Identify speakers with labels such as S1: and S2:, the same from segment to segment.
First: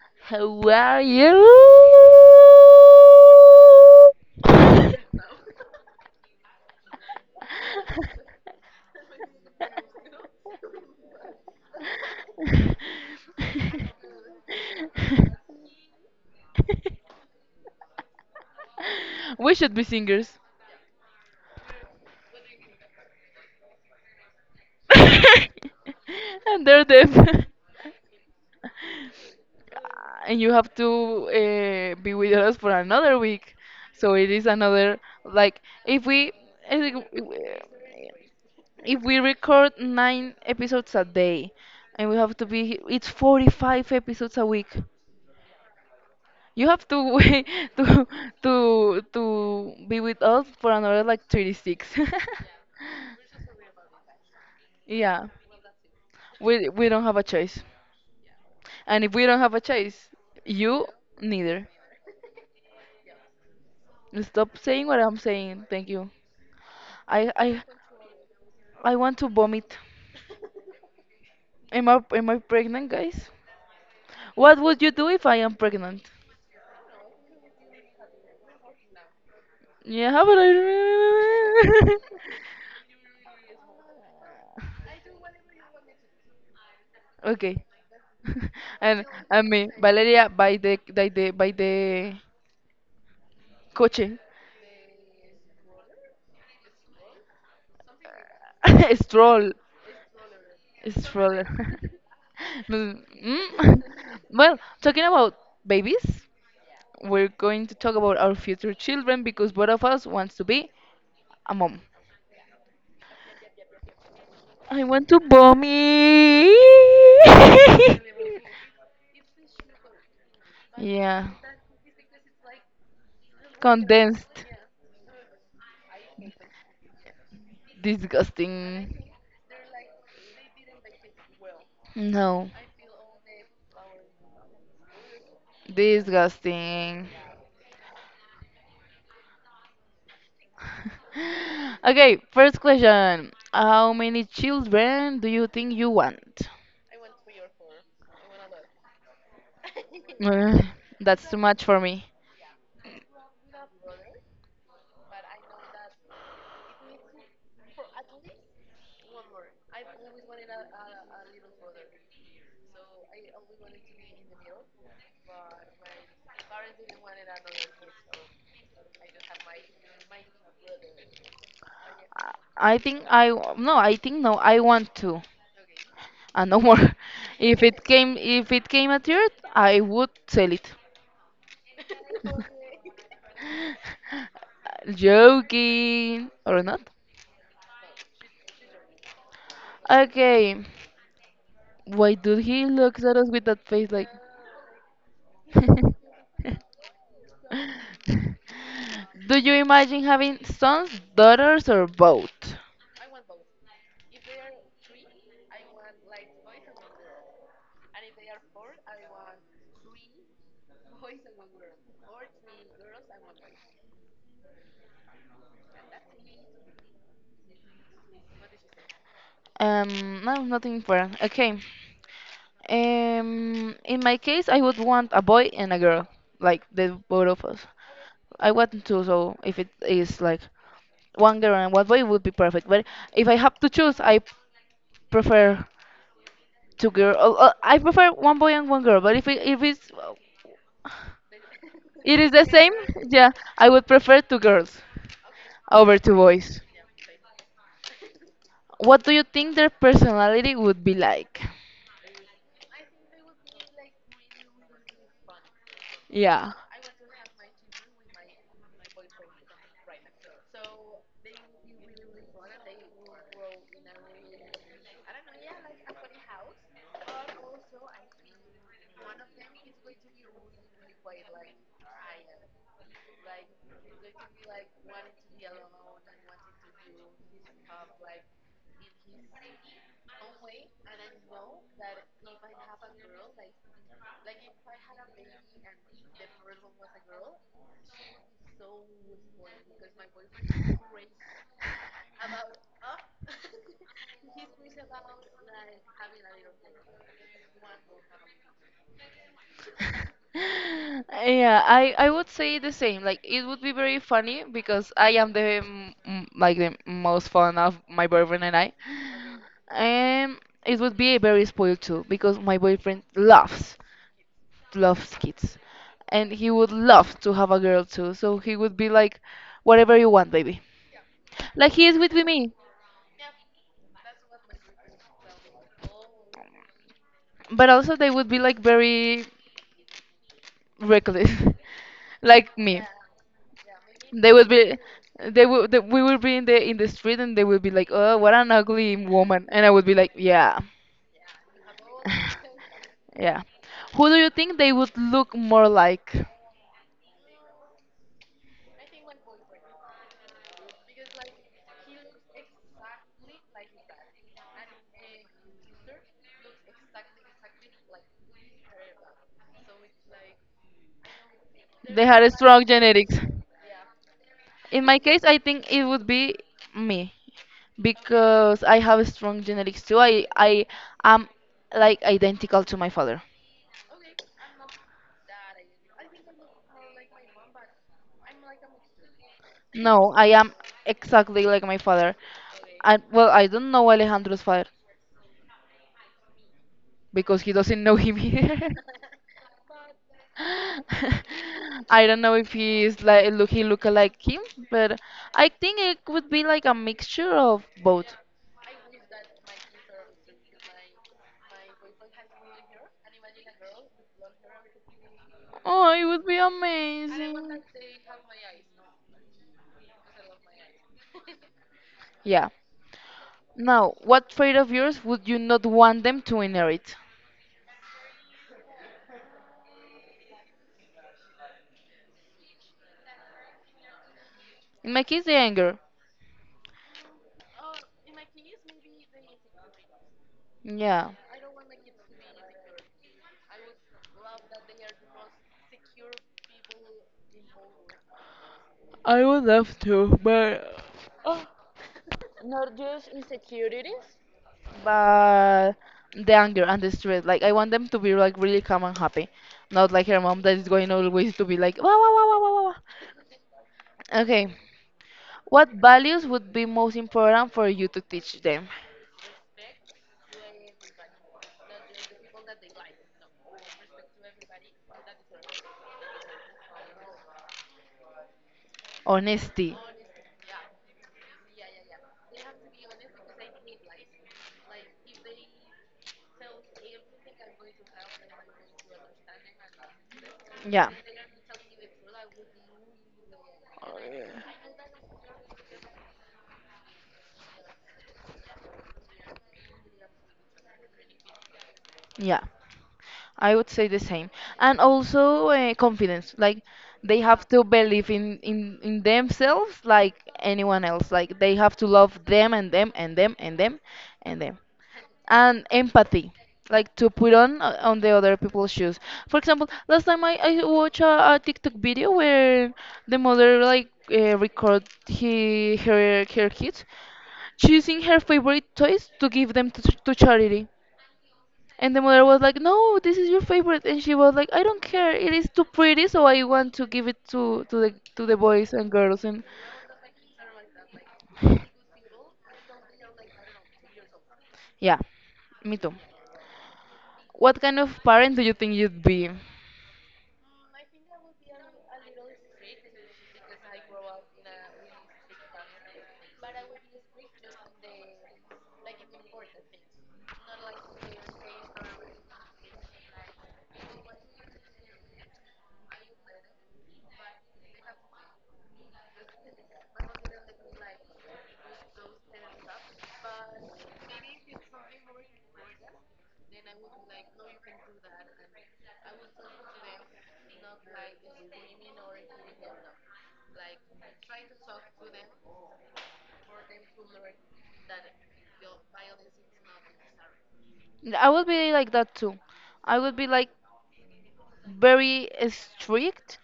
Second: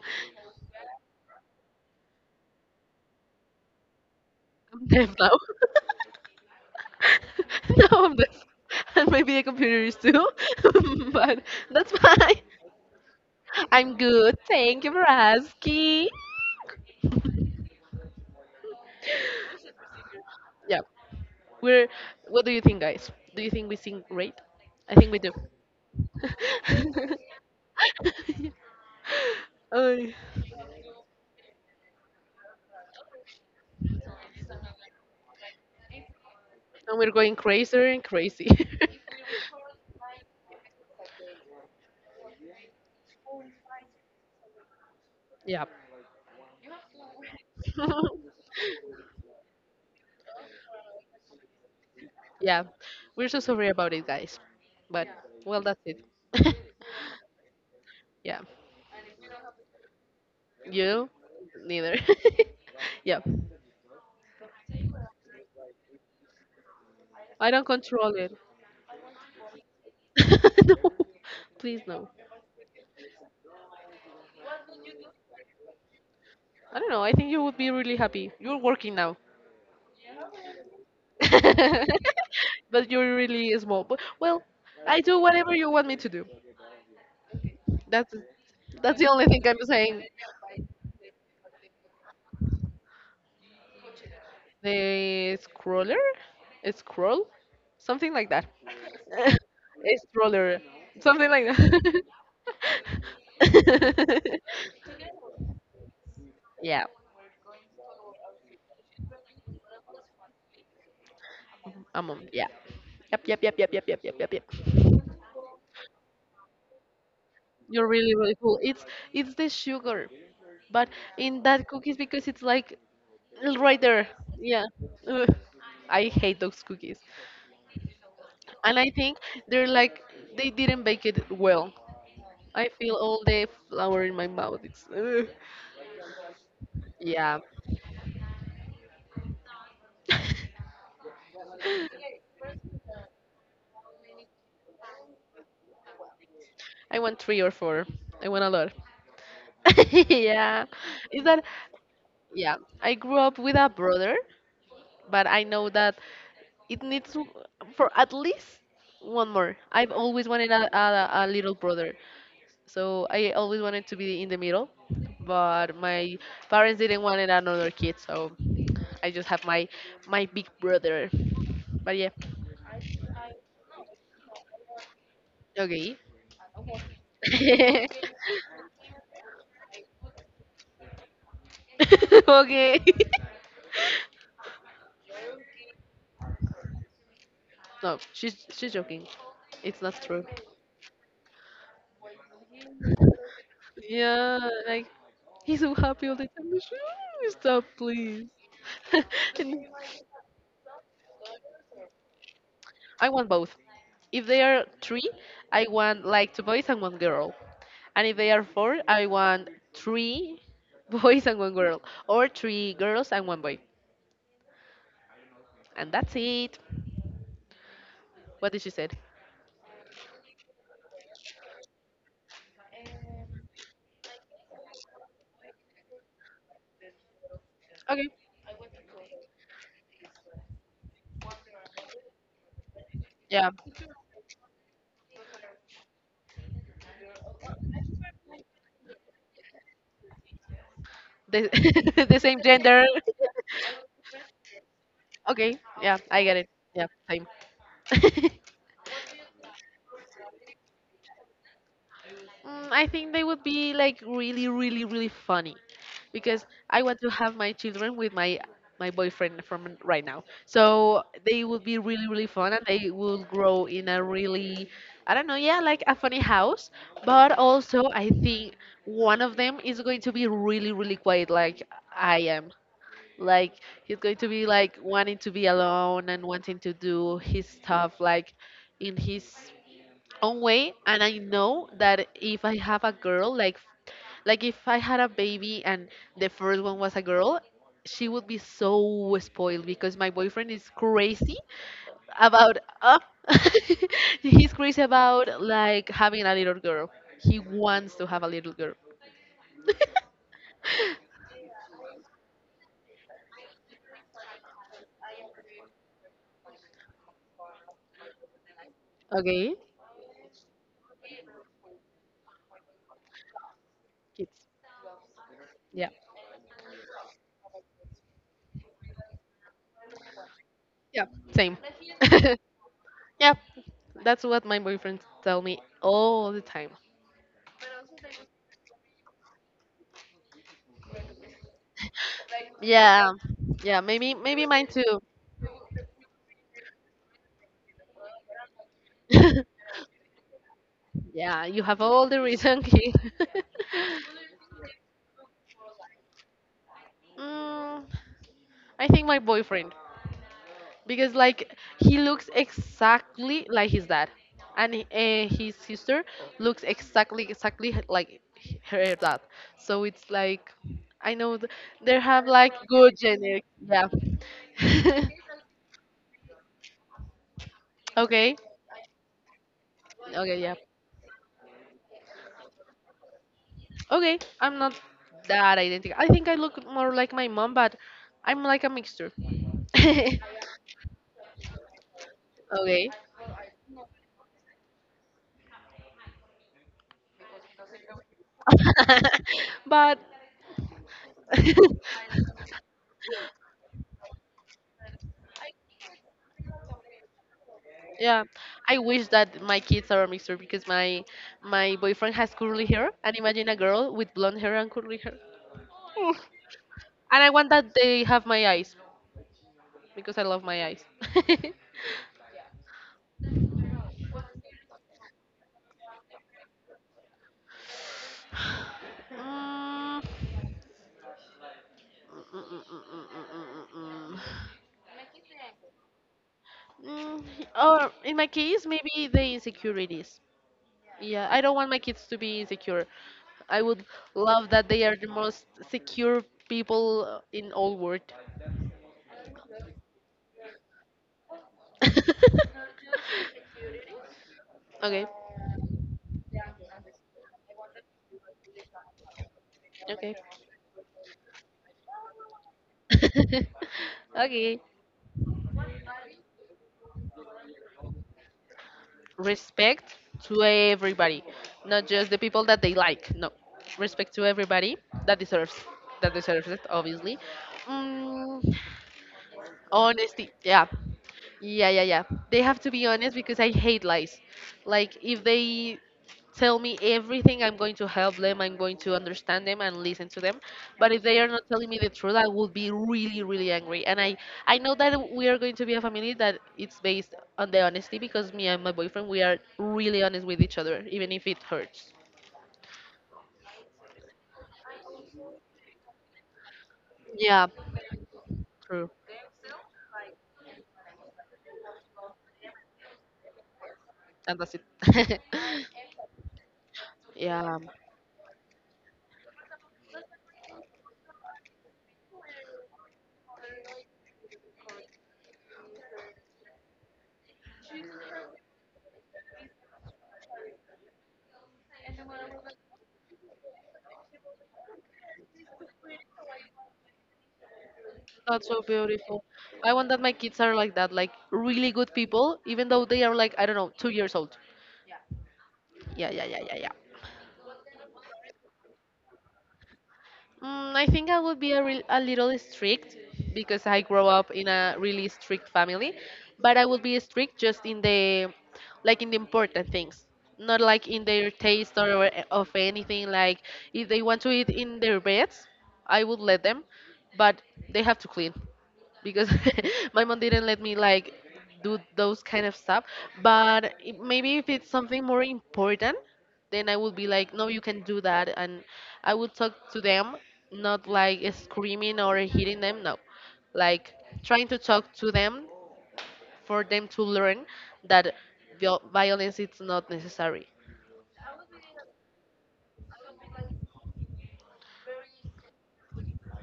S1: How are you?
S2: I'm deaf now. No, I'm deaf. And maybe the computer is too. But that's fine. I'm good. Thank you for asking.
S1: We should be singers.
S2: Yeah. We're What do you think, guys? Do you think we sing great? I think we do.
S1: And they're deaf.
S2: Yeah. Ay.
S1: And you have to be with us for another week. So it is another, like, if we. I
S2: And
S1: think
S2: we're going crazier and crazy.
S1: if we record nine episodes a day, and we have to be, it's 45 episodes a week.
S2: Yeah.
S1: You have to wait to to be with us for another, like, 36.
S2: Yeah, we're so sorry about it, guys. But
S1: Yeah,
S2: well, that's it.
S1: we don't have a choice,
S2: Yeah,
S1: and if we don't have a choice, you
S2: you
S1: neither.
S2: neither. Yeah,
S1: Stop saying what I'm saying. Thank you. i
S2: I don't
S1: i
S2: control it.
S1: i want to vomit.
S2: No, please
S1: am i
S2: no.
S1: am i pregnant, guys? What would you do if I am pregnant?
S2: I don't know. I think you would be really happy. You're working now.
S1: Yeah, but I
S2: But you're really small. But well, I do whatever you want me to do.
S1: okay.
S2: That's that's the
S1: and
S2: only thing
S1: and
S2: I'm
S1: me,
S2: saying.
S1: Valeria, by the coche.
S2: The scroller? A scroll? Something like that.
S1: Stroll.
S2: A stroller. Something like
S1: Stroller.
S2: that.
S1: No, mm. Well, talking about babies,
S2: Yeah.
S1: we're going to talk about our future children because both of us wants to be a mom.
S2: I'm Yeah. Yep, yep, yep, yep, yep, yep, yep, yep, yep.
S1: I want to mommy.
S2: You're really, really cool. It's the sugar, but
S1: Yeah.
S2: in that cookies because it's like right there.
S1: Condensed.
S2: Yeah. Ugh. I hate those cookies. And I
S1: Disgusting.
S2: think they're like they didn't bake it well.
S1: No.
S2: I feel all the flour in my mouth. It's ugh.
S1: Disgusting.
S2: Yeah.
S1: Okay, first question: how many children do you think you want?
S2: I want three or four. I want a lot.
S1: Uh,
S2: Yeah. Is
S1: that's too
S2: that
S1: much for me.
S2: Yeah, I grew up with a brother, but I know that it needs for at least one more. I've always wanted a little brother. So I always wanted to be in the middle, but my parents didn't want another kid, so I just have my big brother. But yeah.
S1: I think I w- no, I think no, I want to
S2: Okay.
S1: and no more. If it came if it came at third, I would sell it.
S2: Okay.
S1: Joking or not?
S2: No, she's joking. It's not true.
S1: Okay. Why do he looks at us with that face like?
S2: Yeah, like he's so happy all the time. Stop, please.
S1: Do you
S2: And
S1: imagine having sons, daughters, or both?
S2: I want both. If they are three, I want like two boys and one girl. And if they are four, I want three boys and one girl, or three girls and one boy. And that's it. What did she say?
S1: No, nothing important. Okay. In my case, I would want a boy and a girl, like the both of us.
S2: Okay.
S1: I want two, so if it is like one girl and one boy, it would be perfect. But if I
S2: Yeah.
S1: have to choose, I prefer two girl. Oh, oh, I prefer one boy and one girl. But if it, if it's
S2: The, the
S1: it is
S2: same
S1: the same,
S2: gender.
S1: yeah, I would prefer two girls
S2: Okay. Yeah,
S1: over two
S2: I get it.
S1: boys.
S2: Yeah, same.
S1: What do you think their personality would be like?
S2: Mm, I think they would be like really, really, really funny because
S1: Yeah.
S2: I want to have my children with my boyfriend from right now. So they would be really, really fun and they will grow in a really, I don't know, yeah, like a funny house. But also, I think one of them is going to be really, really quiet like I am. Like he's going to be like wanting to be alone and wanting to do his stuff like in his own way. And I know that if I have a girl, like if I had a baby and the first one was a girl, she would be so spoiled because my boyfriend is crazy about, he's crazy about like having a little girl. He wants to have a little girl.
S1: Yeah, I would say the same. Like it would be very funny because I am the like the most fun of my boyfriend and I.
S2: Okay.
S1: Um, it would be very spoiled too because my boyfriend laughs
S2: Kids.
S1: loves kids,
S2: Yeah.
S1: and he would love to have a girl too. So he would be like, whatever you want, baby.
S2: Yeah, same.
S1: Like he is with me,
S2: Yeah, that's what my boyfriend tell me all the time.
S1: but also they would be like very reckless, like me.
S2: Yeah, yeah, maybe
S1: They
S2: maybe
S1: would
S2: mine
S1: be,
S2: too.
S1: they would, they, we would be in the street, and they would be like, oh, what an ugly woman, and I would be like, yeah.
S2: Yeah, you have all the reason.
S1: Yeah. Who do you think they would look more like?
S2: Mm, I think my boyfriend, because like he looks exactly like his dad, and his sister looks exactly like her dad. So it's like I know they
S1: They had
S2: have
S1: a
S2: like
S1: strong
S2: good
S1: genetics.
S2: genetics.
S1: In my
S2: Yeah.
S1: case, I think it would be me
S2: Okay.
S1: because I have strong genetics too. I
S2: Okay. Yeah.
S1: I am like identical to my father.
S2: Okay. I'm not that identical. I think I look more like my mom, but I'm like a mixture.
S1: No, I am exactly like my father.
S2: Okay.
S1: I well, I don't know Alejandro's father because he doesn't know him either.
S2: But
S1: I don't know if he's like look he look like him, but I think it would be like a mixture of both.
S2: yeah, I wish that my kids are a mixture because my boyfriend has curly hair, and imagine a girl with blonde hair and curly hair.
S1: Oh, it
S2: Mm.
S1: would be
S2: And I want
S1: amazing.
S2: that they have my eyes because I love my eyes.
S1: Yeah. Now, what trait of yours would you not want them to inherit?
S2: Mm, mm, mm, mm, mm, mm, mm.
S1: In my case, the anger.
S2: Mm, Mm, Or in my case, maybe the insecurities.
S1: Yeah.
S2: Yeah, I don't want my kids to be insecure. I would love that they are the most secure people in all world.
S1: I would love to, but
S2: Okay,
S1: but the anger and the stress, like I want them to be like really calm and happy, not like
S2: okay,
S1: her mom that is going always to be like wow wow wow wow wow wow. Wow." Okay,
S2: okay.
S1: what values would be most important for you to teach them?
S2: Respect to everybody, not just the people that they like. No, respect to everybody that deserves it. Obviously, mm,
S1: Honesty.
S2: honesty. Yeah, yeah, yeah, yeah. They have to be honest because I hate lies. Like if they tell me everything, I'm going to help them, I'm going to understand them and listen to them. But
S1: Yeah,
S2: if they are not telling me the truth, I will be really, really angry. And I know that we are going to be a family that it's based on the honesty because me and my boyfriend we are really honest with each other, even if it hurts.
S1: yeah. I would say the same. And also, confidence. Like they
S2: Yeah.
S1: have to believe in, in
S2: True.
S1: in themselves like anyone else. Like they have to love them and them and them and them
S2: And
S1: and
S2: that's
S1: them.
S2: it.
S1: And empathy. Like to put
S2: Yeah.
S1: on the other people's shoes. For example, last time I watched a TikTok video where the mother like record he her her kids choosing her favorite toys to give them to charity. And the mother was like, "No, this is your favorite." And she was like, "I don't care. It is too pretty, so I want to give it to the
S2: That's so
S1: boys and girls."
S2: beautiful.
S1: And
S2: I want that my kids are like that, like really good people, even though they are like, I don't know, 2 years old.
S1: yeah, me too.
S2: Yeah, yeah, yeah, yeah, yeah.
S1: What kind of parent do you think you'd be?
S2: Mm, I think I would be a little strict because I grew up in a really strict family, but I would be strict just like in the important things, not like in their taste or of anything. Like if they want to eat in their beds, I would let them, but they have to clean. Because my mom didn't let me like do those kind of stuff. But maybe if it's something more important, then I would be like, no, you can do that, and I would talk to them, not like screaming or hitting them. No, like trying to talk to them for them to learn that violence is not necessary.
S1: I would be like that too. I would be like very, strict,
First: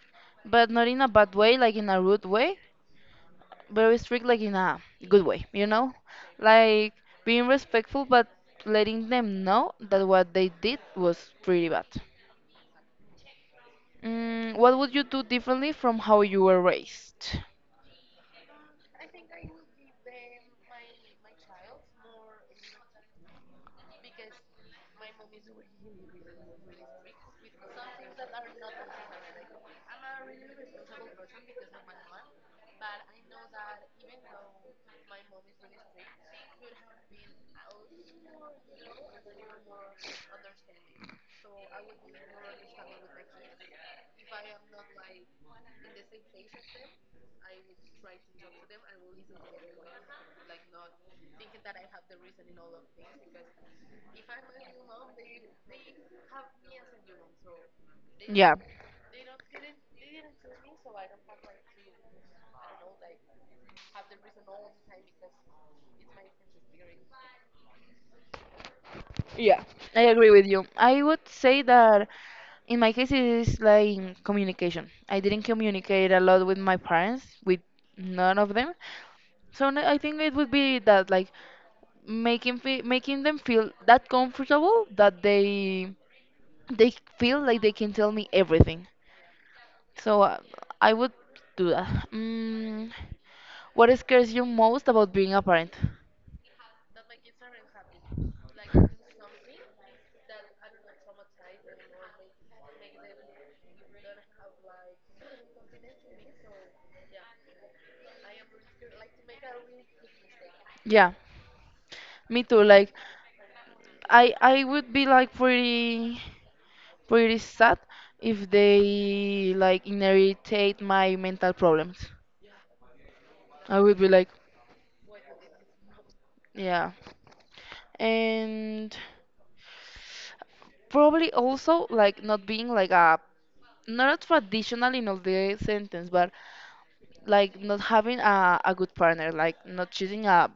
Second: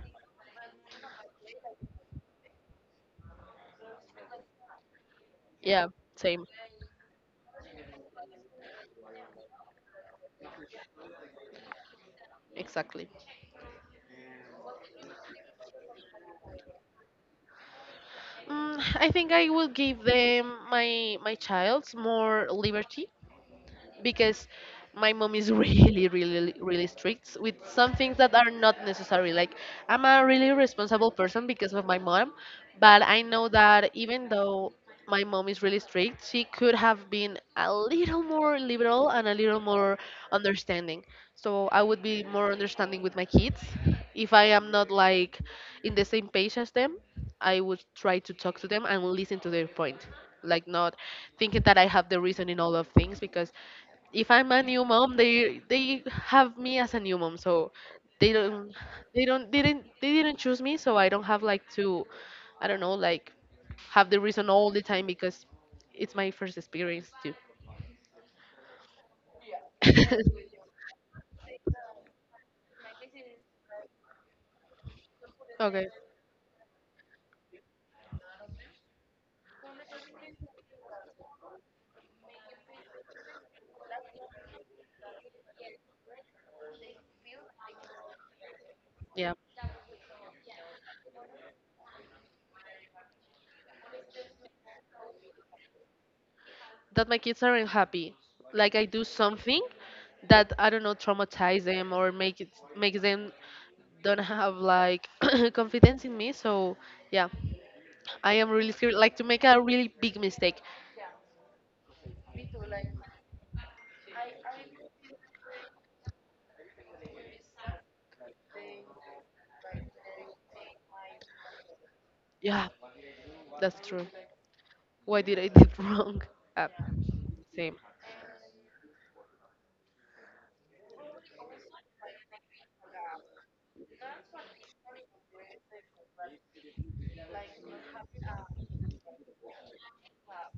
S1: but not in a bad way, like in a rude way. Very strict, like in a good way, you
S2: Yeah,
S1: know?
S2: same,
S1: Like being respectful, but letting them know that what they did was pretty bad.
S2: exactly.
S1: What would you do differently from how you were raised?
S2: I think I will give them my child's more liberty because my mom is really, really, really strict with some things that are not necessary. Like, I'm a really responsible person because of my mom, but I know that even though my mom is really strict, she could have been a little more liberal and a little more understanding. So I would be more understanding with my kids. If I am not like in the same page as them, I would try to talk to them and listen to their point. Like not thinking that I have the reason in all of things because if I'm a new mom, they have me as a new mom, so they
S1: Yeah,
S2: don't they didn't choose me, so I don't have like to I don't know like have the reason all the time because it's my first experience too.
S1: yeah, I agree with you. I would say that in my case, it is like communication. I didn't
S2: Okay,
S1: communicate a lot with my parents, with none of them. So n- I think it would be that, like making fe making them feel that comfortable that they feel like they can tell me everything.
S2: yeah,
S1: So I would do that. What scares you most about being a parent?
S2: that my kids aren't happy. Like I do something that I don't know traumatize them or make them don't have like confidence in me. So yeah, I am really scared like to make a really big mistake.
S1: Yeah, me too. Like, I would be like pretty sad if they like inherit my mental problems.
S2: Yeah,
S1: I
S2: that's
S1: would
S2: true.
S1: be like,
S2: Why did I did wrong? App.
S1: yeah,
S2: Same.
S1: and probably also like not being like a not a traditional in all the sentence, but like not having a good partner, like not choosing a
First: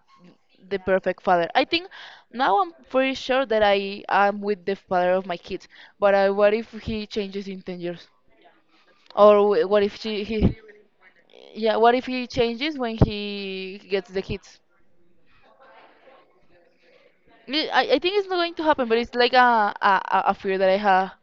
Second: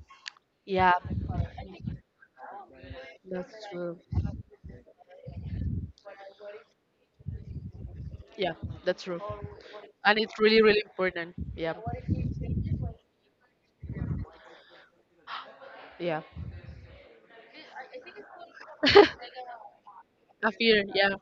S1: the
S2: Yeah,
S1: perfect father. I think now I'm pretty sure
S2: that's
S1: that
S2: true.
S1: I am with the father of my kids. But what if he changes in 10 years?
S2: Yeah, that's true.
S1: Or wh- what if
S2: And
S1: she,
S2: it's
S1: he,
S2: really, really important. Yeah.
S1: yeah, what if he changes when he gets the kids?
S2: Yeah.
S1: I think it's not going to happen, but it's like a, a a a
S2: A
S1: fear that I
S2: fear.
S1: have.
S2: Yeah.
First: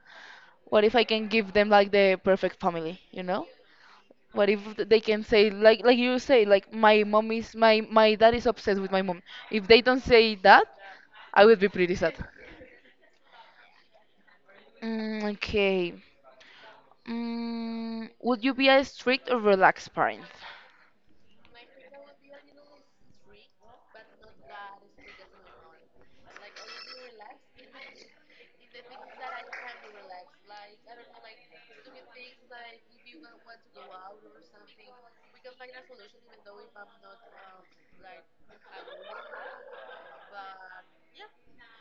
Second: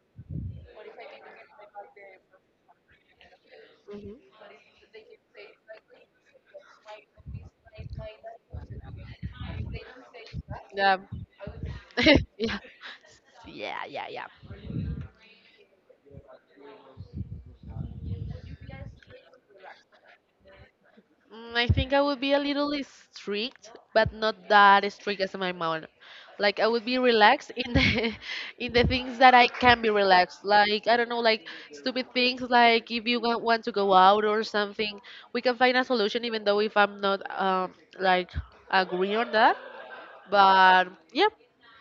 S1: What if I can give them like the perfect family? You know?
S2: Hmm.
S1: What if they can say like you say like my mom is my dad is obsessed with my mom. If they don't say that,
S2: Yeah.
S1: I would be pretty sad.
S2: Yeah. Yeah. Yeah. Yeah.
S1: Okay. Would you be a strict or relaxed parent?
S2: I think I would be a little strict, but not that strict as my mom. Like I would be relaxed in the in the things that I can be relaxed. Like I don't know, like stupid things. Like if you want to go out or something, we can find a solution. Even though if I'm not like agree on that, but yeah,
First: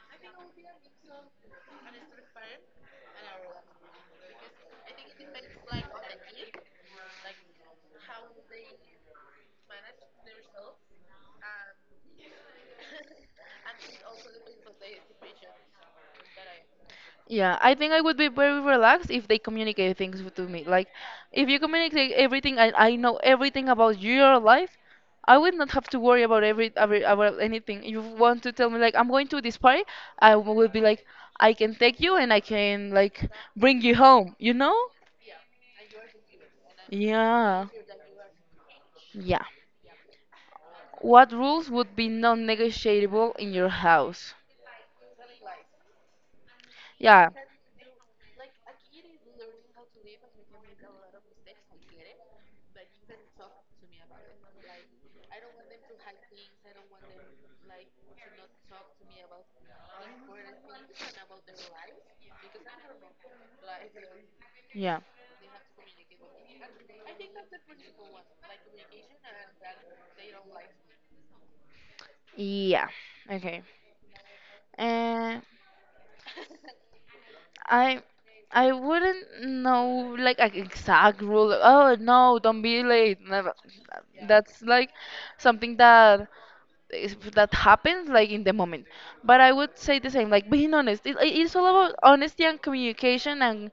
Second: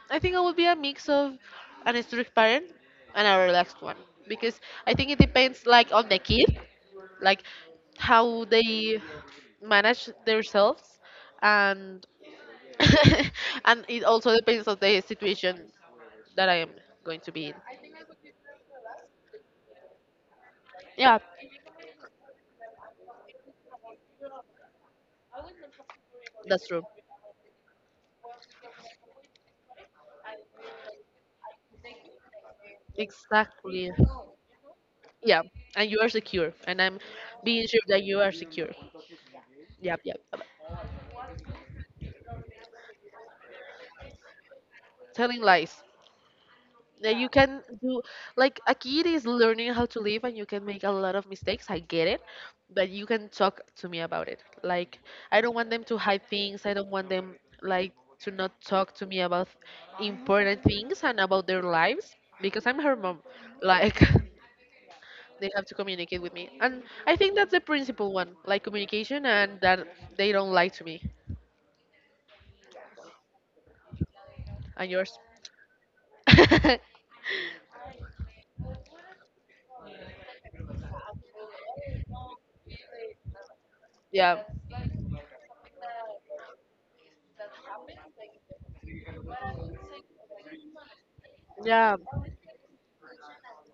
S2: I think I would be a mix of an strict parent and a relaxed one because I think it depends like on the kid, like how they manage themselves and and it also depends on the situation that I am going to be in.
S1: Yeah, I think I would be very relaxed if they communicate things to me. Like,
S2: Yeah,
S1: if you communicate everything, I know everything about your life, I would not have to worry about
S2: that's
S1: every,
S2: true.
S1: every about anything. You want to tell me like I'm going to this party, I would be like, I can take you and I can like bring
S2: Exactly.
S1: you home. You know?
S2: Yeah, and you are secure, and I'm being
S1: Yeah,
S2: sure that you are secure.
S1: yeah.
S2: Yep, yep. Yep.
S1: What rules would be non-negotiable in your house?
S2: Telling lies. That you
S1: Yeah.
S2: can do, like, a kid is learning how to live and you can make a lot of mistakes, I get it. But you can talk to me about it. Like, I don't want them to hide things. I don't want them, like, to not talk to me about important things and about their lives, because I'm her mom. Like,
S1: Yeah.
S2: they have to communicate with me, and I think that's the principal one, like communication, and that they don't lie to me.
S1: Yeah. Okay.
S2: And yours?
S1: Uh, I I wouldn't know like an exact rule. Oh no, don't be late. Never.
S2: Yeah.
S1: That's like something that is- that happens like in the moment. But I would say the same, like being honest. It's all
S2: Yeah,
S1: about honesty and communication and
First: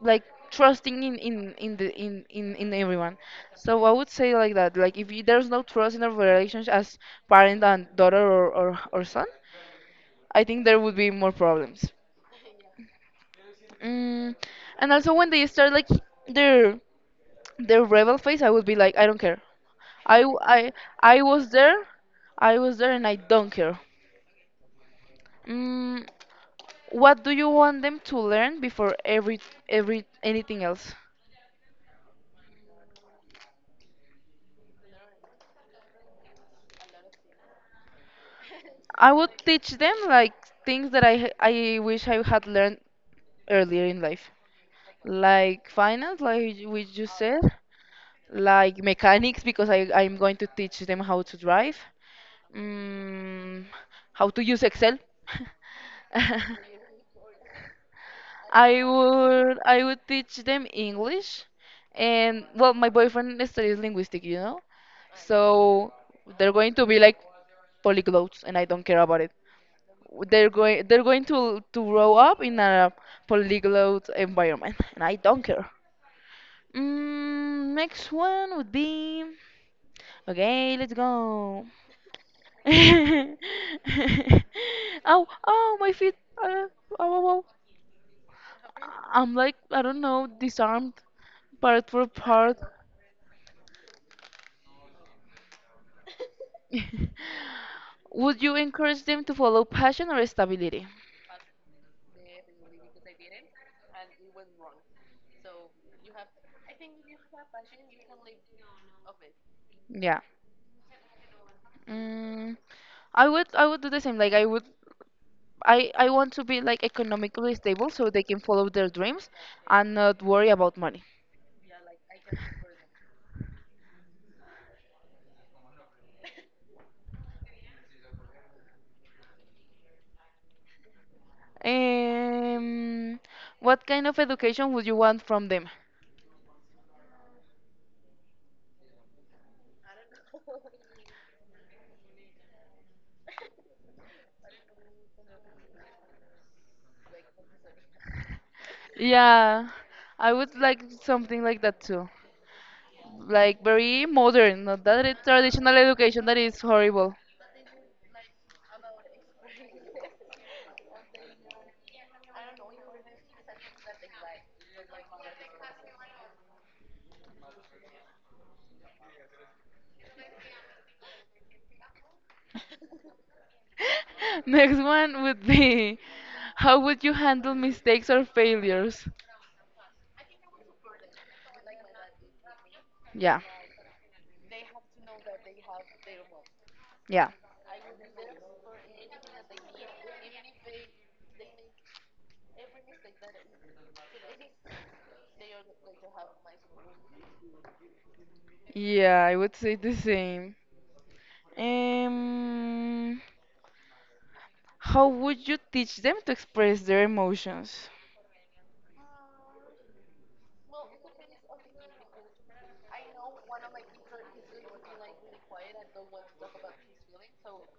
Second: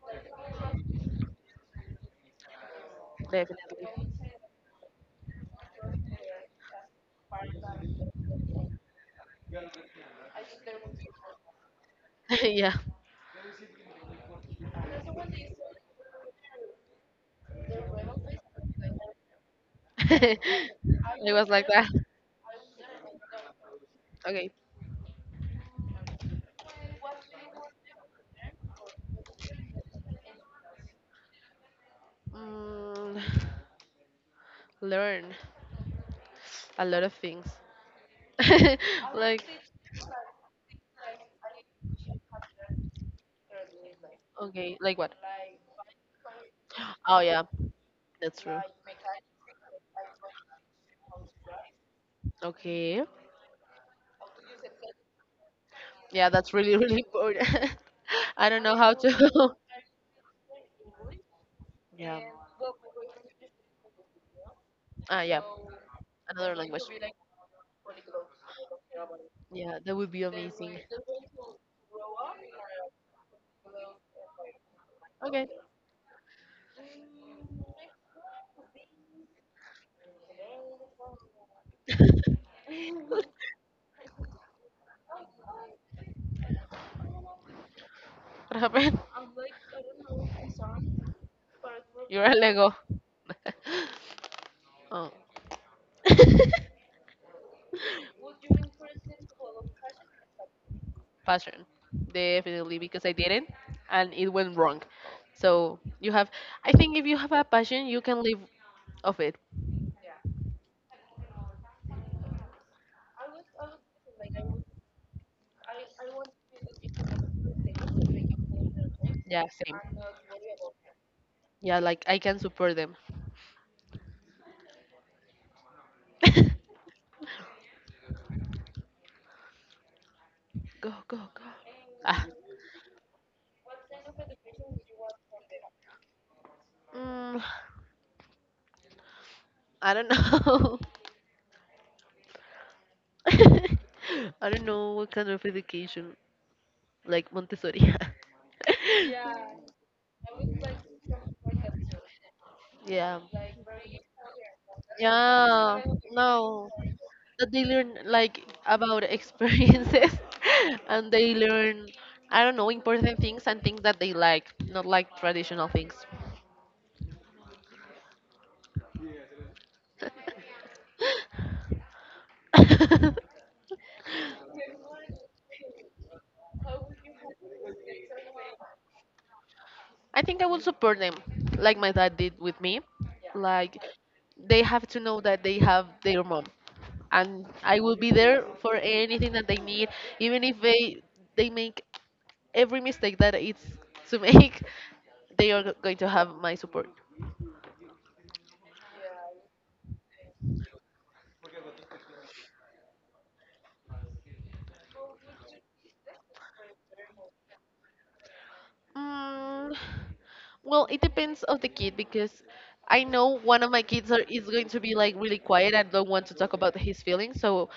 S1: like trusting in the in everyone. So
S2: definitely.
S1: I would say like that. Like if you, there's no trust in a relationship as parent and daughter or son, I think there would be more problems.
S2: Yeah.
S1: Mm, and also when they start like their their rebel phase, I would be like, I don't care. I w- I I
S2: It was
S1: was
S2: like
S1: there,
S2: that.
S1: I was there, and I don't care.
S2: Okay.
S1: Mm, what do you want them to learn before every anything else?
S2: Mm, Learn a lot of things.
S1: I would
S2: Like,
S1: teach them like things that I wish I had learned earlier in life,
S2: okay, like what?
S1: like finance, like you- which you
S2: Oh,
S1: said,
S2: yeah, that's true.
S1: like mechanics because I'm going to teach them how to drive.
S2: Okay.
S1: Mm, how to use Excel?
S2: Yeah, that's really, really important. I don't know
S1: I
S2: how to.
S1: would I would teach them English,
S2: Yeah.
S1: and well, my boyfriend studies linguistic, you know,
S2: Ah, yeah.
S1: so they're
S2: Another
S1: going
S2: language.
S1: to be like polyglots, and I don't care about it.
S2: Yeah, that would be
S1: They're
S2: amazing.
S1: going they're going to to grow up in a polyglot environment, and I don't
S2: Okay.
S1: care. Next one would be okay. Let's go. Oh, oh, my feet. Oh, oh, oh.
S2: What happened?
S1: I'm like, I don't know, disarmed part for
S2: You're a
S1: part.
S2: Lego. Oh.
S1: Would you encourage them to follow passion or stability?
S2: Passion. Definitely, because I didn't and it went wrong. So you have, I think if you have a passion, you can live of it.
S1: Yeah. Mm, I would do the same. Like I would I want to be like economically stable so they can follow their dreams
S2: Yeah, same.
S1: and not worry about money.
S2: Yeah, like I can support them. Go, go, go. Ah.
S1: Um, what kind of education would you want from them?
S2: Mm, I don't know. I don't know what kind of education, like Montessori.
S1: Yeah, I would like something like that too.
S2: Yeah.
S1: Like very modern, not that it- traditional
S2: Yeah,
S1: education that is
S2: no,
S1: horrible.
S2: that they learn like about experiences and they learn, I don't know, important things and things that they like, not like traditional things. I
S1: Next one would be how would you handle mistakes or failures?
S2: think I will support them, like my dad did with me.
S1: Yeah,
S2: Like, they have to know that they have their mom,
S1: yeah.
S2: and I will be there for anything that they need, even if they make every mistake that it's to make. They are going to have my support.
S1: Yeah, I would say the same. Um, how would you teach them to express their emotions?
S2: Mm, well, it depends of the kid because I know one of my is going to be like really quiet and don't want to talk about his feelings. So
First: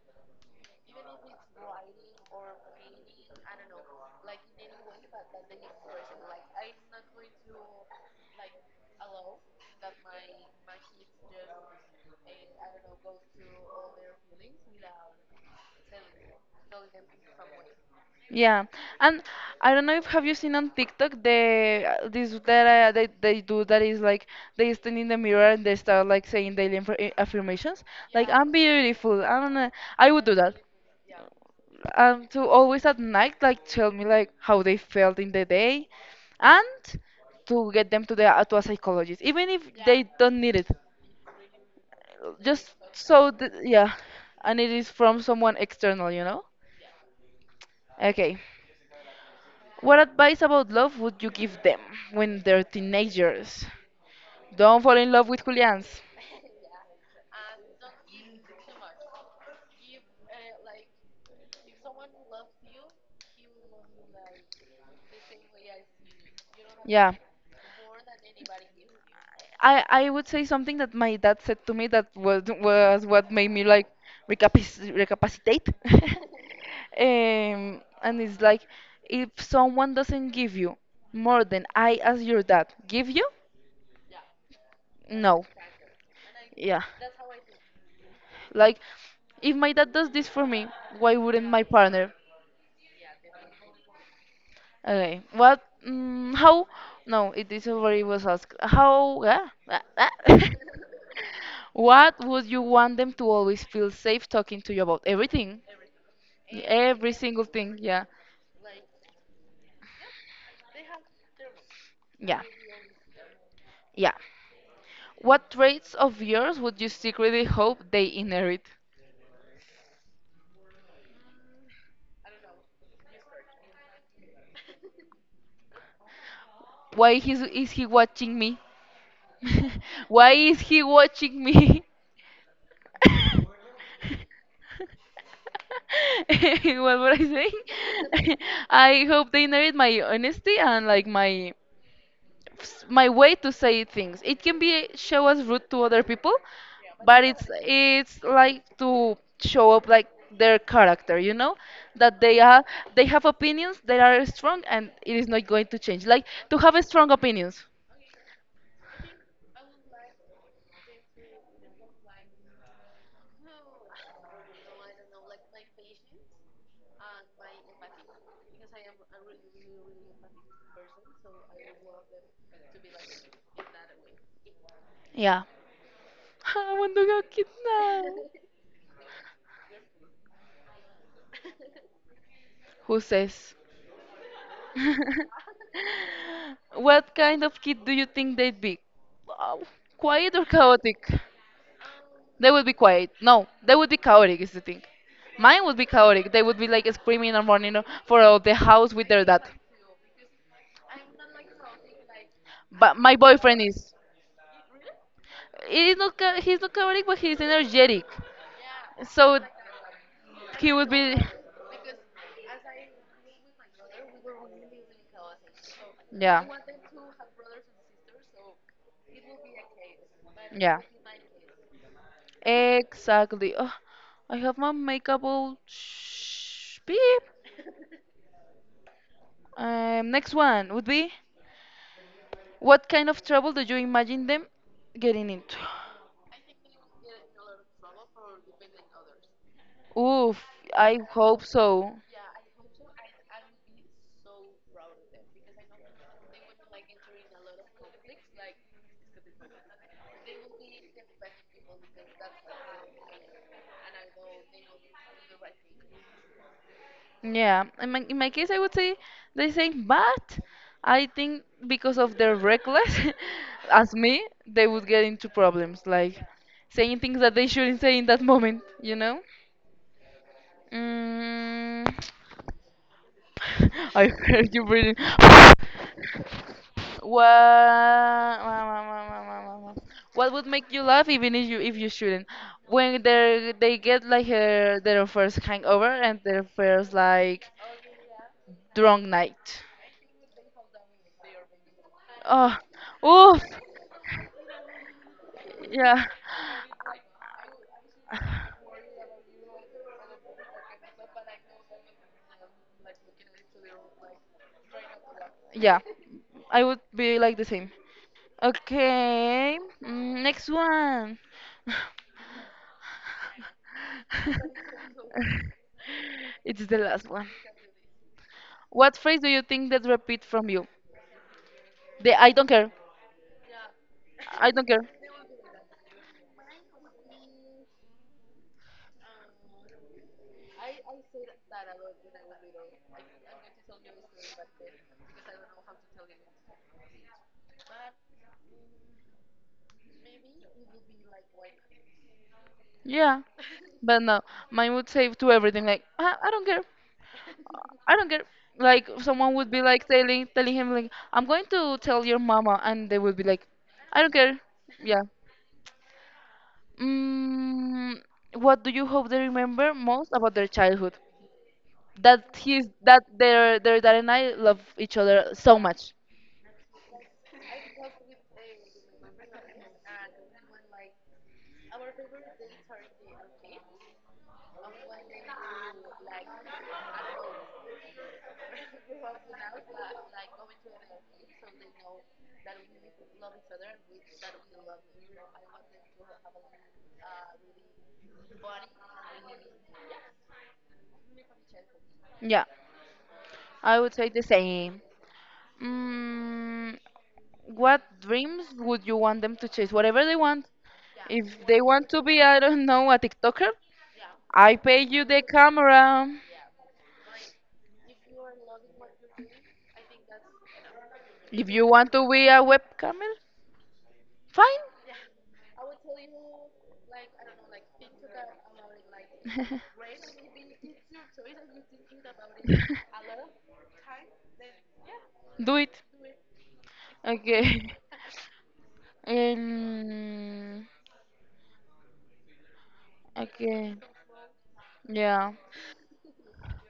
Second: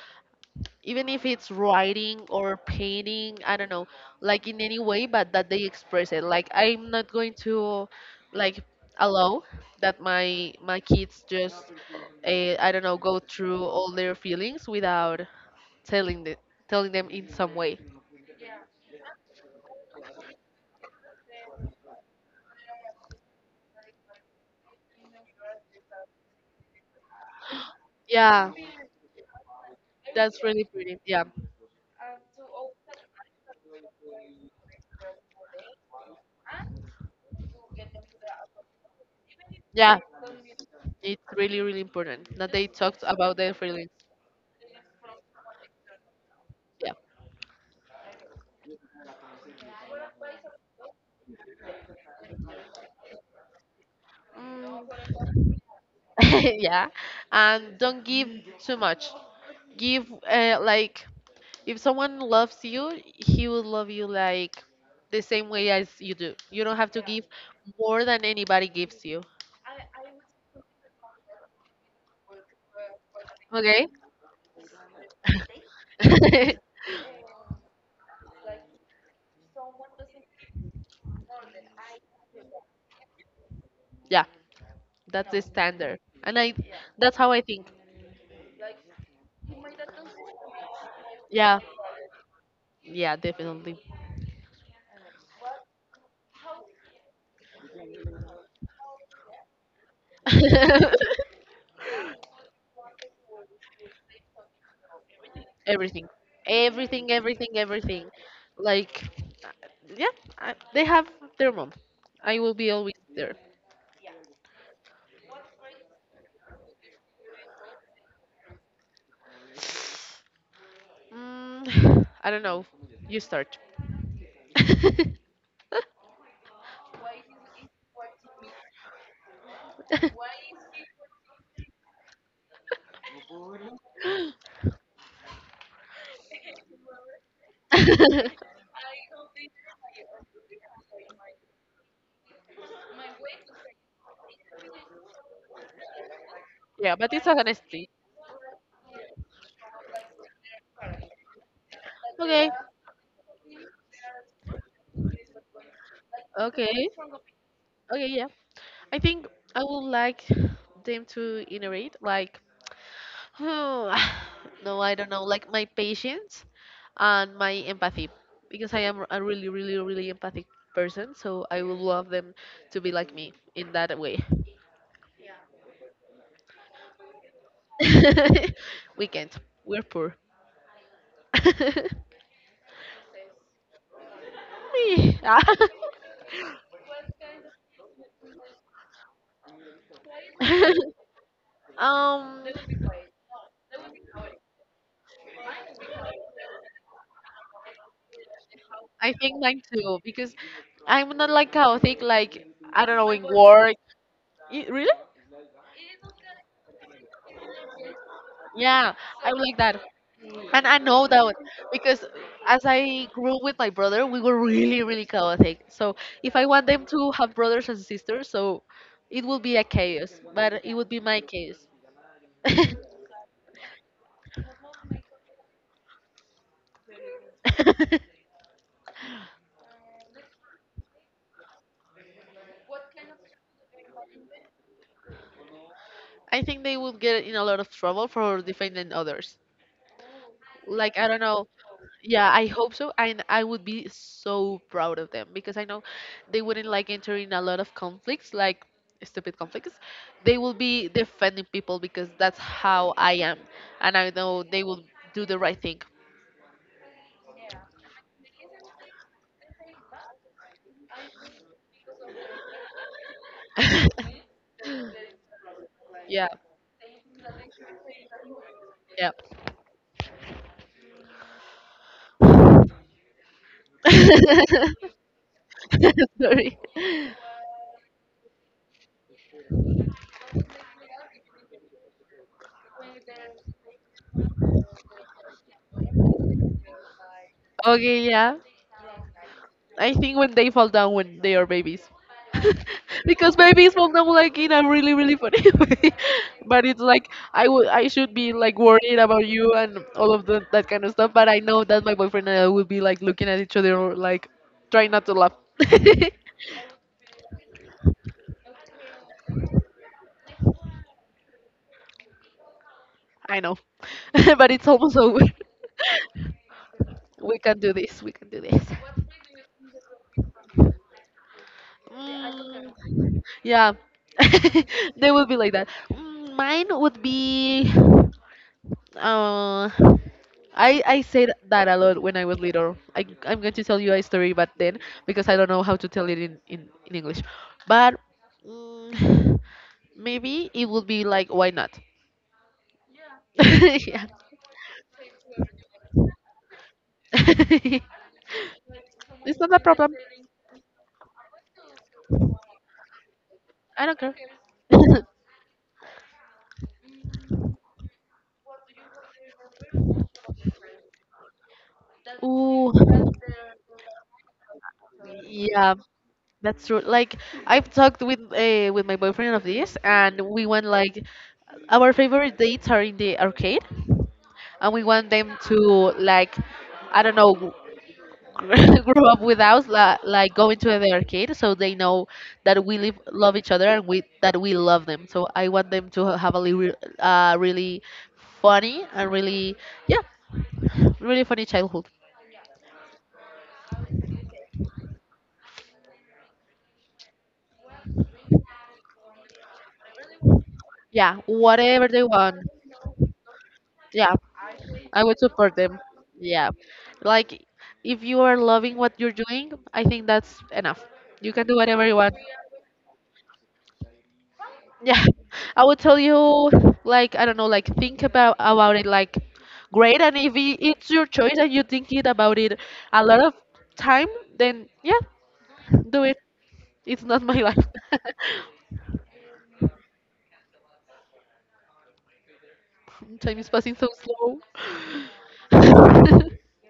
S2: even if it's writing or painting, I don't know, like in any way, but that they express it. Like I'm not going to like allow that my kids just I don't know go through all their feelings without telling the, telling them in some way.
S1: Yeah, and I don't know if have you seen on TikTok the this that they do that is like they stand in the mirror and they start like saying daily inf- affirmations like
S2: Yeah,
S1: I'm beautiful. I don't know. I would do
S2: that's
S1: that.
S2: really pretty. Yeah.
S1: To always at night like tell me like how they felt in the day, and to get them to the to a psychologist even if
S2: Yeah,
S1: they don't need it,
S2: it's really, really important that they
S1: just
S2: talk
S1: so
S2: about
S1: th
S2: their feelings.
S1: yeah, and it is from someone external, you know.
S2: Yeah.
S1: Okay. What advice about love would you give them when they're teenagers? Don't fall
S2: Mm,
S1: in love with Julian's.
S2: yeah. And don't give too much. Give, like, if someone loves you, he will love you, like, the same way as you do. You don't have to
S1: Yeah.
S2: give more than anybody gives you.
S1: I would say something that my dad said to me that was what made me
S2: Okay?
S1: like recapac- recapacitate. And it's like if someone doesn't give you more than I as your dad give you,
S2: yeah, that's the
S1: no.
S2: standard. And
S1: Yeah.
S2: that's how I think.
S1: Like, if my dad does this for me, why wouldn't
S2: Yeah,
S1: my partner?
S2: yeah, definitely.
S1: Okay. What? Mm, how? No, it is already was asked. How? Ah, ah, ah. What would you want them to always feel safe talking to you about? Everything.
S2: Everything, everything,
S1: Every single
S2: everything,
S1: thing.
S2: everything,
S1: Yeah.
S2: like, yeah. They have their mom. I
S1: Yeah.
S2: will be always there.
S1: Yeah. What traits of yours would you secretly hope they inherit?
S2: I don't know, you start.
S1: Why is he watching me? Why is he watching me? What were I saying? I hope they inherit my honesty and like my way to say things. It can be show as rude to other people,
S2: Yeah, but
S1: but
S2: it's
S1: it's
S2: honesty.
S1: it's like to show up like their character, you know, that they
S2: Okay.
S1: are they have opinions that are strong and it is not going to change. Like to have
S2: Okay.
S1: strong opinions.
S2: Okay, yeah, I think I would like them to innovate, like Hmm, no, I don't know. Like my patience and my empathy, because I am a really, really, really empathic person. So I would love them to be like me in that way.
S1: Yeah. I want to go kidnapped.
S2: We can't. We're poor.
S1: Who says?
S2: Me. Ah.
S1: What kind of kid do you think they'd be? Uh, Quiet or chaotic?
S2: um,
S1: They would be quiet. No, they would be chaotic, is the thing. Mine would be chaotic. They would be like screaming and running for out the house with
S2: I
S1: their dad.
S2: think mine too, because I'm not like chaotic. Like I don't
S1: But
S2: know
S1: my
S2: in
S1: boyfriend
S2: work.
S1: is.
S2: Y- Really?
S1: He is not, cha- he's not chaotic, but he's energetic.
S2: Yeah, I'm
S1: So
S2: like that. And
S1: he
S2: I
S1: would
S2: know
S1: be.
S2: that one, because as I grew with my brother, we were really, really chaotic. So if
S1: Yeah.
S2: I want them to have brothers and sisters, so it would be a chaos, but it
S1: Yeah.
S2: would be my case. I
S1: Exactly. Oh, I have my makeup all sh- beep. Next one would be what kind of trouble do you imagine them getting into?
S2: think they would get in a lot of trouble for defending others.
S1: Oof,
S2: Like
S1: I
S2: I don't
S1: hope
S2: know,
S1: so.
S2: yeah, I hope so. And I would be so proud of them because I know they wouldn't like enter in a lot of conflicts, like stupid conflicts. They will be defending people because that's how I am. And I know they will do the right thing.
S1: Yeah, in my case, I would say the same, but I think because of their reckless, as me, they would get into problems, like
S2: Yeah,
S1: saying things that they shouldn't say in that moment, you
S2: yeah.
S1: know? Mm. I heard you breathing.
S2: Sorry.
S1: What, what would make you laugh even if you shouldn't? When they get like their first hangover and their first like
S2: Okay, yeah.
S1: drunk night.
S2: I think when they fall down when they are babies.
S1: Oh,
S2: Because
S1: oof,
S2: maybe it's not like in a really really funny way,
S1: yeah,
S2: but it's like I would, I should be like worried about you and all of that kind of stuff, but I know that my boyfriend and I would be like looking at each other like trying not to laugh.
S1: yeah. I would be like the same. Okay, mm, next one.
S2: I know. But it's almost over.
S1: It's the last one.
S2: We can do this, we can do this.
S1: What phrase do you think that repeat from you? The I don't care.
S2: Mm, yeah,
S1: I don't care.
S2: they would be like that. Mm, mine would be. Uh, I said that a lot when I was little. I'm going to tell you a story, but then because I don't know how to tell it in in English, but mm, maybe it would be like why not?
S1: Yeah, but
S2: Yeah.
S1: no, mine would say to everything like, I don't care,
S2: It's
S1: I don't care. Like someone would
S2: not a
S1: be like
S2: problem.
S1: telling him like, I'm going to tell your mama, and they would be like,
S2: I don't
S1: I
S2: care.
S1: don't care. Yeah. Mm, what do you hope they remember most about their childhood? That he's
S2: Ooh,
S1: that their dad and I love each other so
S2: yeah,
S1: much.
S2: that's true. Like I've talked with my boyfriend of this, and we went like our favorite dates are in the arcade, and we want them to like, I don't know, grow up with us, like going to the arcade, so they know that we love each other and we that we love them. So I want them to have a really funny and really, yeah, really funny childhood.
S1: Yeah, I would say the same. Mm, what dreams would you want them to chase? Whatever they want.
S2: Yeah,
S1: If they
S2: whatever
S1: want to
S2: they
S1: be,
S2: want.
S1: I don't know, a TikToker,
S2: Yeah,
S1: I pay
S2: I
S1: you
S2: would
S1: the
S2: support them.
S1: camera.
S2: Yeah, like if you are loving what you're doing, I think that's enough. You can
S1: If
S2: do
S1: you
S2: whatever
S1: want
S2: you
S1: to
S2: want.
S1: be a webcamer, fine.
S2: Yeah, I would tell you, like, I don't know, like, think about it, like, great. And if it's your choice and you think it about it a lot of time, then yeah,
S1: Do it.
S2: do it. It's not my life.
S1: Okay. Um,
S2: Time is passing
S1: okay.
S2: so slow.
S1: Yeah.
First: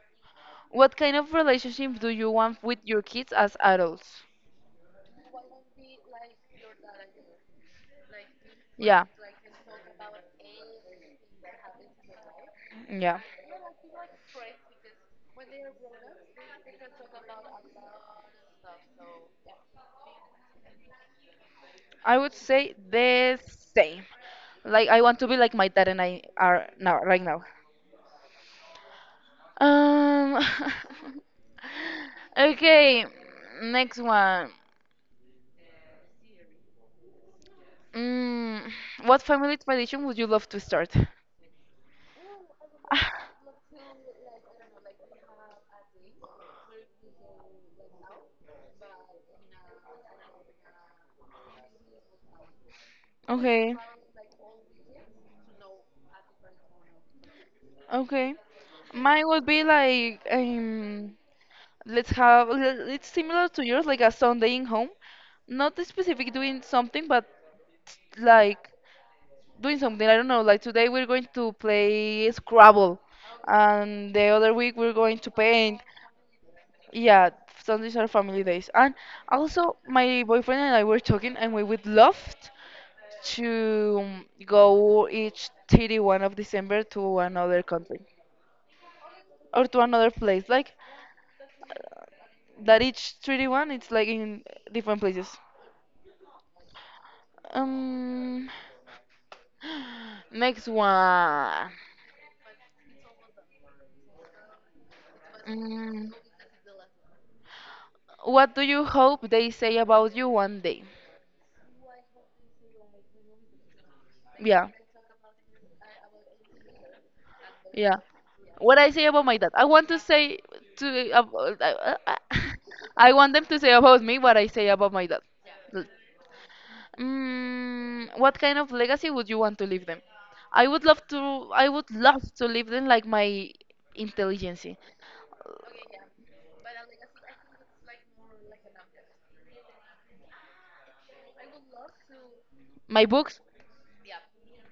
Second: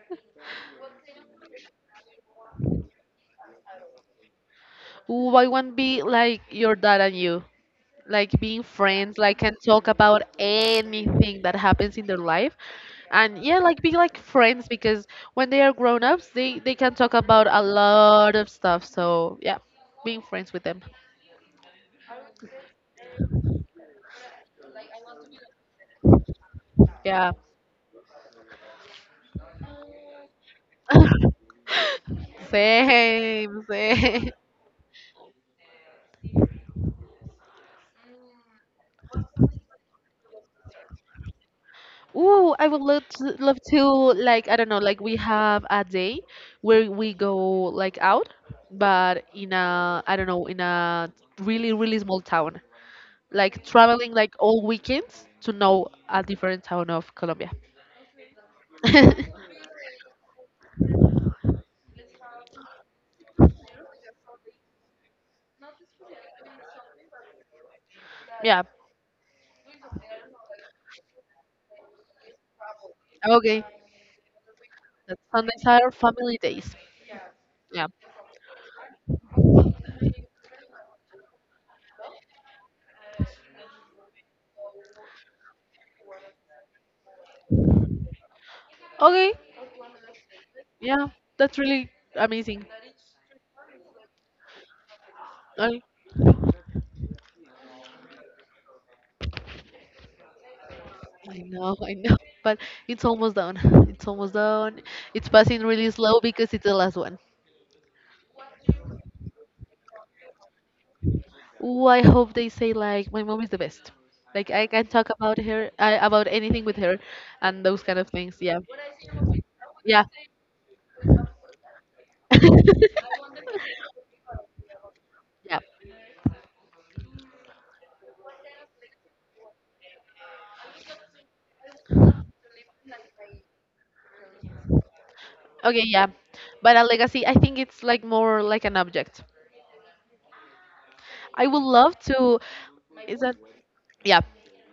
S1: What kind of relationship do you want with your kids as adults?
S2: Why won't be like your dad and you? Like being
S1: Yeah.
S2: friends, like can talk about anything that happens in their life.
S1: Yeah.
S2: And yeah, like be like friends because when they are grown ups, they can talk about a lot of stuff. So yeah, being friends with them.
S1: I would say the same. Like I want to be like my dad and I are now right
S2: Yeah.
S1: now. Um. Okay,
S2: Same,
S1: next
S2: same.
S1: one. Mm, what family tradition would you love to start?
S2: Ooh, I would love to,
S1: Ah,
S2: love to like I don't know, like we have a day where we go like out, but in a I don't know, in a really really small town. Like
S1: okay,
S2: traveling like all weekends to know a different town of Colombia.
S1: okay. Mine would be like. Let's have. L- It's similar to yours, like a Sunday in home. Not specific doing something, but
S2: Yeah.
S1: like doing something. I don't know. Like today we're going to play Scrabble,
S2: Okay.
S1: and the other week we're going to
S2: Sundays
S1: paint.
S2: are family days.
S1: Yeah,
S2: Yeah.
S1: Sundays are family days. And also, my boyfriend and I were talking, and we would love to go each 31st of December to another country
S2: Okay.
S1: or to another place. Like
S2: Yeah. That's really amazing.
S1: that each 31st, it's like in different places.
S2: I,
S1: Um, next
S2: I
S1: one.
S2: know. I know. But it's almost done. It's almost done. It's passing really
S1: Mm,
S2: slow because it's the last one.
S1: what do you hope they say about you one day?
S2: Ooh, I hope they say like my mom is the best. Like I
S1: Yeah.
S2: can talk about her, about anything with her, and those kind
S1: Yeah.
S2: of things. Yeah.
S1: What I say about my dad, I want to
S2: Yeah.
S1: say to about, I want them to say about me what I say about my dad.
S2: Yeah.
S1: L- Mm, what kind of legacy would you want to leave them? I would love to. I would love to leave them like my intelligence,
S2: Okay, yeah. But a legacy, I think it's like more like an object. I would love to.
S1: my
S2: Is that?
S1: books.
S2: Yeah.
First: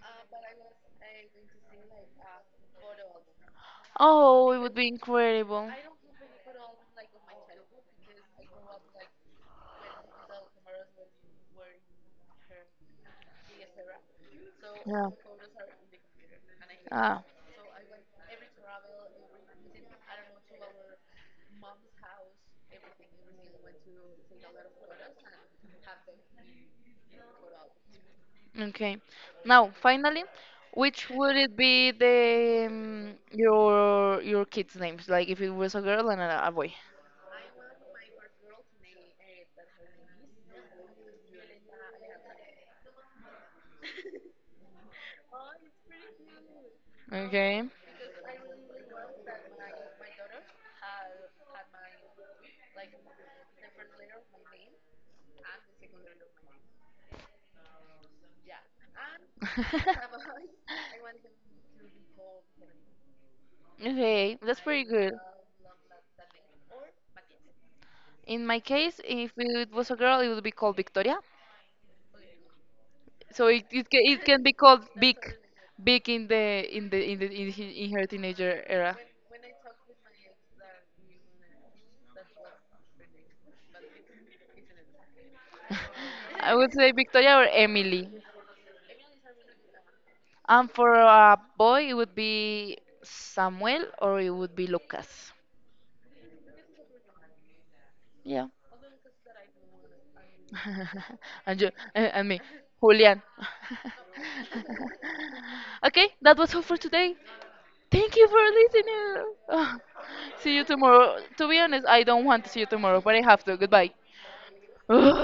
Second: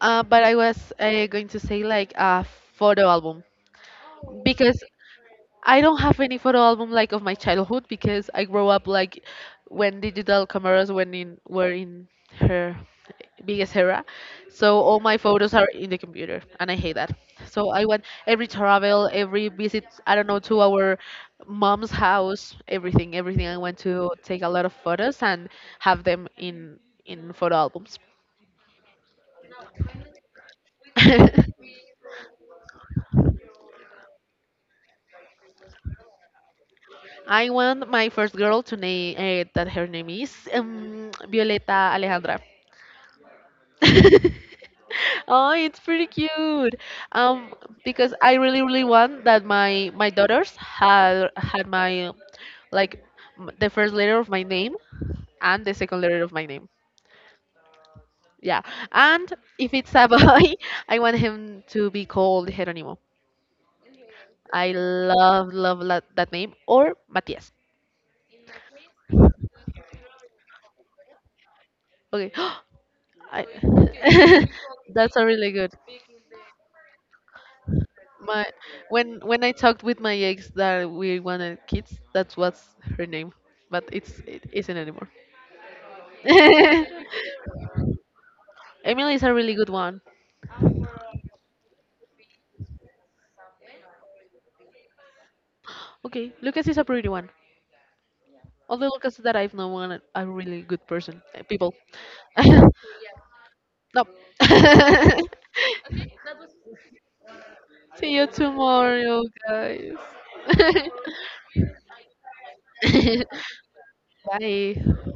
S2: But I was going to say like a photo album
S1: Oh, it would
S2: because
S1: be incredible.
S2: I don't have any photo album like of my childhood because I grew up like when digital cameras when in were in her biggest era. So all
S1: Yeah.
S2: my photos are in the computer and I hate that.
S1: Ah.
S2: So I want every travel, every visit, I don't know, to our mom's house, everything, everything I want to take a lot of photos and have them in photo albums.
S1: Okay. Now, finally, which would it be the your kids' names? Like if it was a girl and a boy.
S2: I want my first girl to name that her name is Violeta Alejandra. Oh, it's pretty cute. Um,
S1: Okay.
S2: because I really, really want that my daughters had my like the first letter of my name and the second letter of my name. Yeah. And if it's a boy, I want him to be called Jerónimo.
S1: Okay, that's
S2: I
S1: pretty good.
S2: love, love that name or Matias.
S1: In my case, if it was a girl, it would be called Victoria.
S2: Okay.
S1: So
S2: I,
S1: it it can be called Big
S2: that's a really good.
S1: Big in the in the in the in, hi- in her
S2: My
S1: teenager era.
S2: when I talked with my ex that we wanted kids, that was her name, but it isn't anymore.
S1: I would say Victoria or Emily.
S2: Emily is a really good one.
S1: And for a boy, it would be Samuel or it would be Lucas.
S2: Okay, Lucas is a pretty one.
S1: Yeah.
S2: All the Lucas that I've known are really good person
S1: And you
S2: people.
S1: and me,
S2: No.
S1: Julian. Okay, that was all for today. Thank
S2: See
S1: you
S2: you
S1: for
S2: tomorrow,
S1: listening.
S2: guys.
S1: See you tomorrow. To be honest, I don't want to see you tomorrow, but I have to. Goodbye.
S2: Bye.